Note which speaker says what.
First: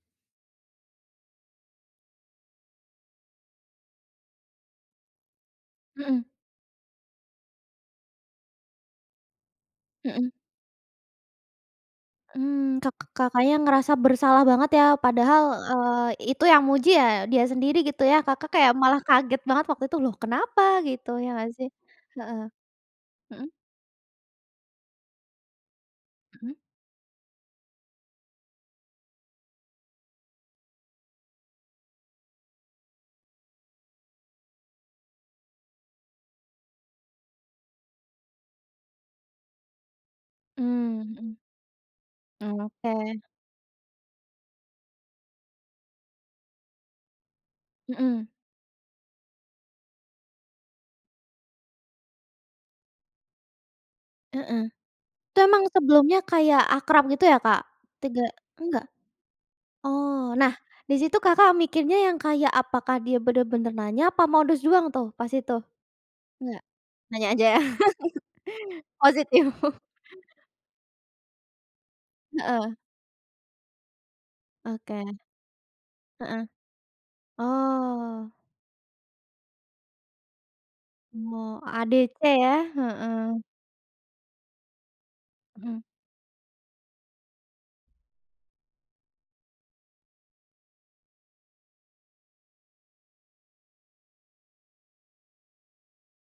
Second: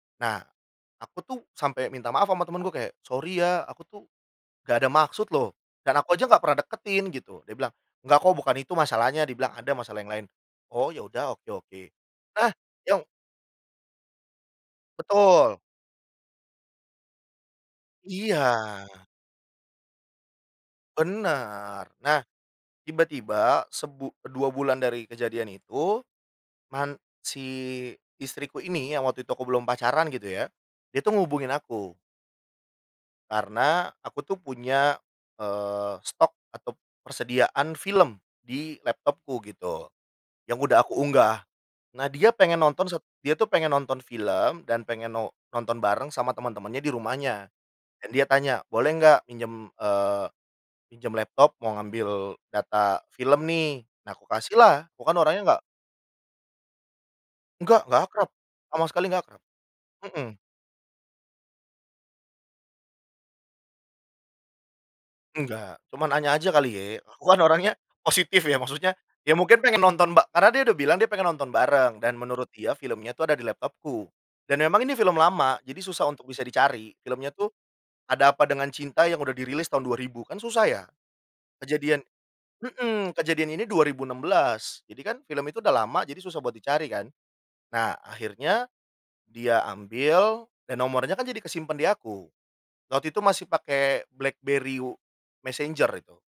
Speaker 1: Nah, aku tuh sampai minta maaf sama temenku kayak, "Sori ya, aku tuh nggak ada maksud loh dan aku
Speaker 2: Mhm.
Speaker 1: aja nggak pernah deketin gitu." Dia bilang, "Enggak kok bukan itu masalahnya," dia bilang, "ada masalah yang lain."
Speaker 2: Mhm.
Speaker 1: Oh ya udah, oke oke, nah
Speaker 2: Mmm, kak
Speaker 1: yong
Speaker 2: Kakaknya ngerasa bersalah banget ya padahal,
Speaker 1: Betul.
Speaker 2: eee, itu yang muji ya dia sendiri gitu ya, Kakak
Speaker 1: Iya.
Speaker 2: kayak malah kaget banget waktu itu loh kenapa? Gitu ya gak sih?
Speaker 1: Benar, nah,
Speaker 2: Heeh, mhm?
Speaker 1: tiba-tiba sebu 2 bulan dari kejadian itu,
Speaker 2: Hmm.
Speaker 1: man si istriku ini, yang waktu itu aku belum pacaran gitu ya. Dia tuh ngubungin aku karena aku tuh punya, eee, stok atau persediaan film di laptopku gitu, yang udah aku
Speaker 2: Hmm.
Speaker 1: unggah. Nah, dia
Speaker 2: Ah,
Speaker 1: pengen nonton sat
Speaker 2: oke.
Speaker 1: dia tuh pengen nonton film dan pengen no nonton bareng sama teman-temannya di rumahnya dan dia
Speaker 2: Mhm.
Speaker 1: tanya, "Boleh nggak minjem, eee, minjem laptop mau ngambil data film nih?" Nah aku kasih
Speaker 2: Heeh,
Speaker 1: lah, aku kan
Speaker 2: itu
Speaker 1: orangnya nggak
Speaker 2: emang sebelumnya kayak akrab gitu ya, Kak?
Speaker 1: Enggak, gak akrab,
Speaker 2: Tegak enggak?
Speaker 1: sama sekali nggak akrab.
Speaker 2: Oh,
Speaker 1: Mhm.
Speaker 2: nah, di situ Kakak mikirnya yang kayak, apakah dia benar-benar nanya, apa modus doang tuh pas itu?
Speaker 1: Enggak, cuma nanya aja
Speaker 2: Enggak?
Speaker 1: kali ye. Aku
Speaker 2: Nanya
Speaker 1: kan
Speaker 2: aja,
Speaker 1: orangnya positif ya maksudnya, ya
Speaker 2: positif.
Speaker 1: mungkin pengen nonton ba karena dia udah bilang dia pengen nonton bareng dan menurut
Speaker 2: Heeh.
Speaker 1: dia filmnya tuh ada di laptopku. Dan memang ini
Speaker 2: Oke.
Speaker 1: film lama, jadi susah untuk bisa
Speaker 2: Heeh.
Speaker 1: dicari, filmnya tuh
Speaker 2: Oh.
Speaker 1: Ada Apa Dengan Cinta yang udah dirilis tahun 2000, kan susah ya.
Speaker 2: Oh,
Speaker 1: Kejadian
Speaker 2: AADC ya,
Speaker 1: mhm,
Speaker 2: heeh.
Speaker 1: kejadian ini 2016 jadi kan film itu udah
Speaker 2: Mmm.
Speaker 1: lama, jadi susah buat dicari kan. Nah akhirnya dia ambil, dan nomornya kan jadi ke simpan di aku. Waktu itu masih pakai Blackberry w messenger itu.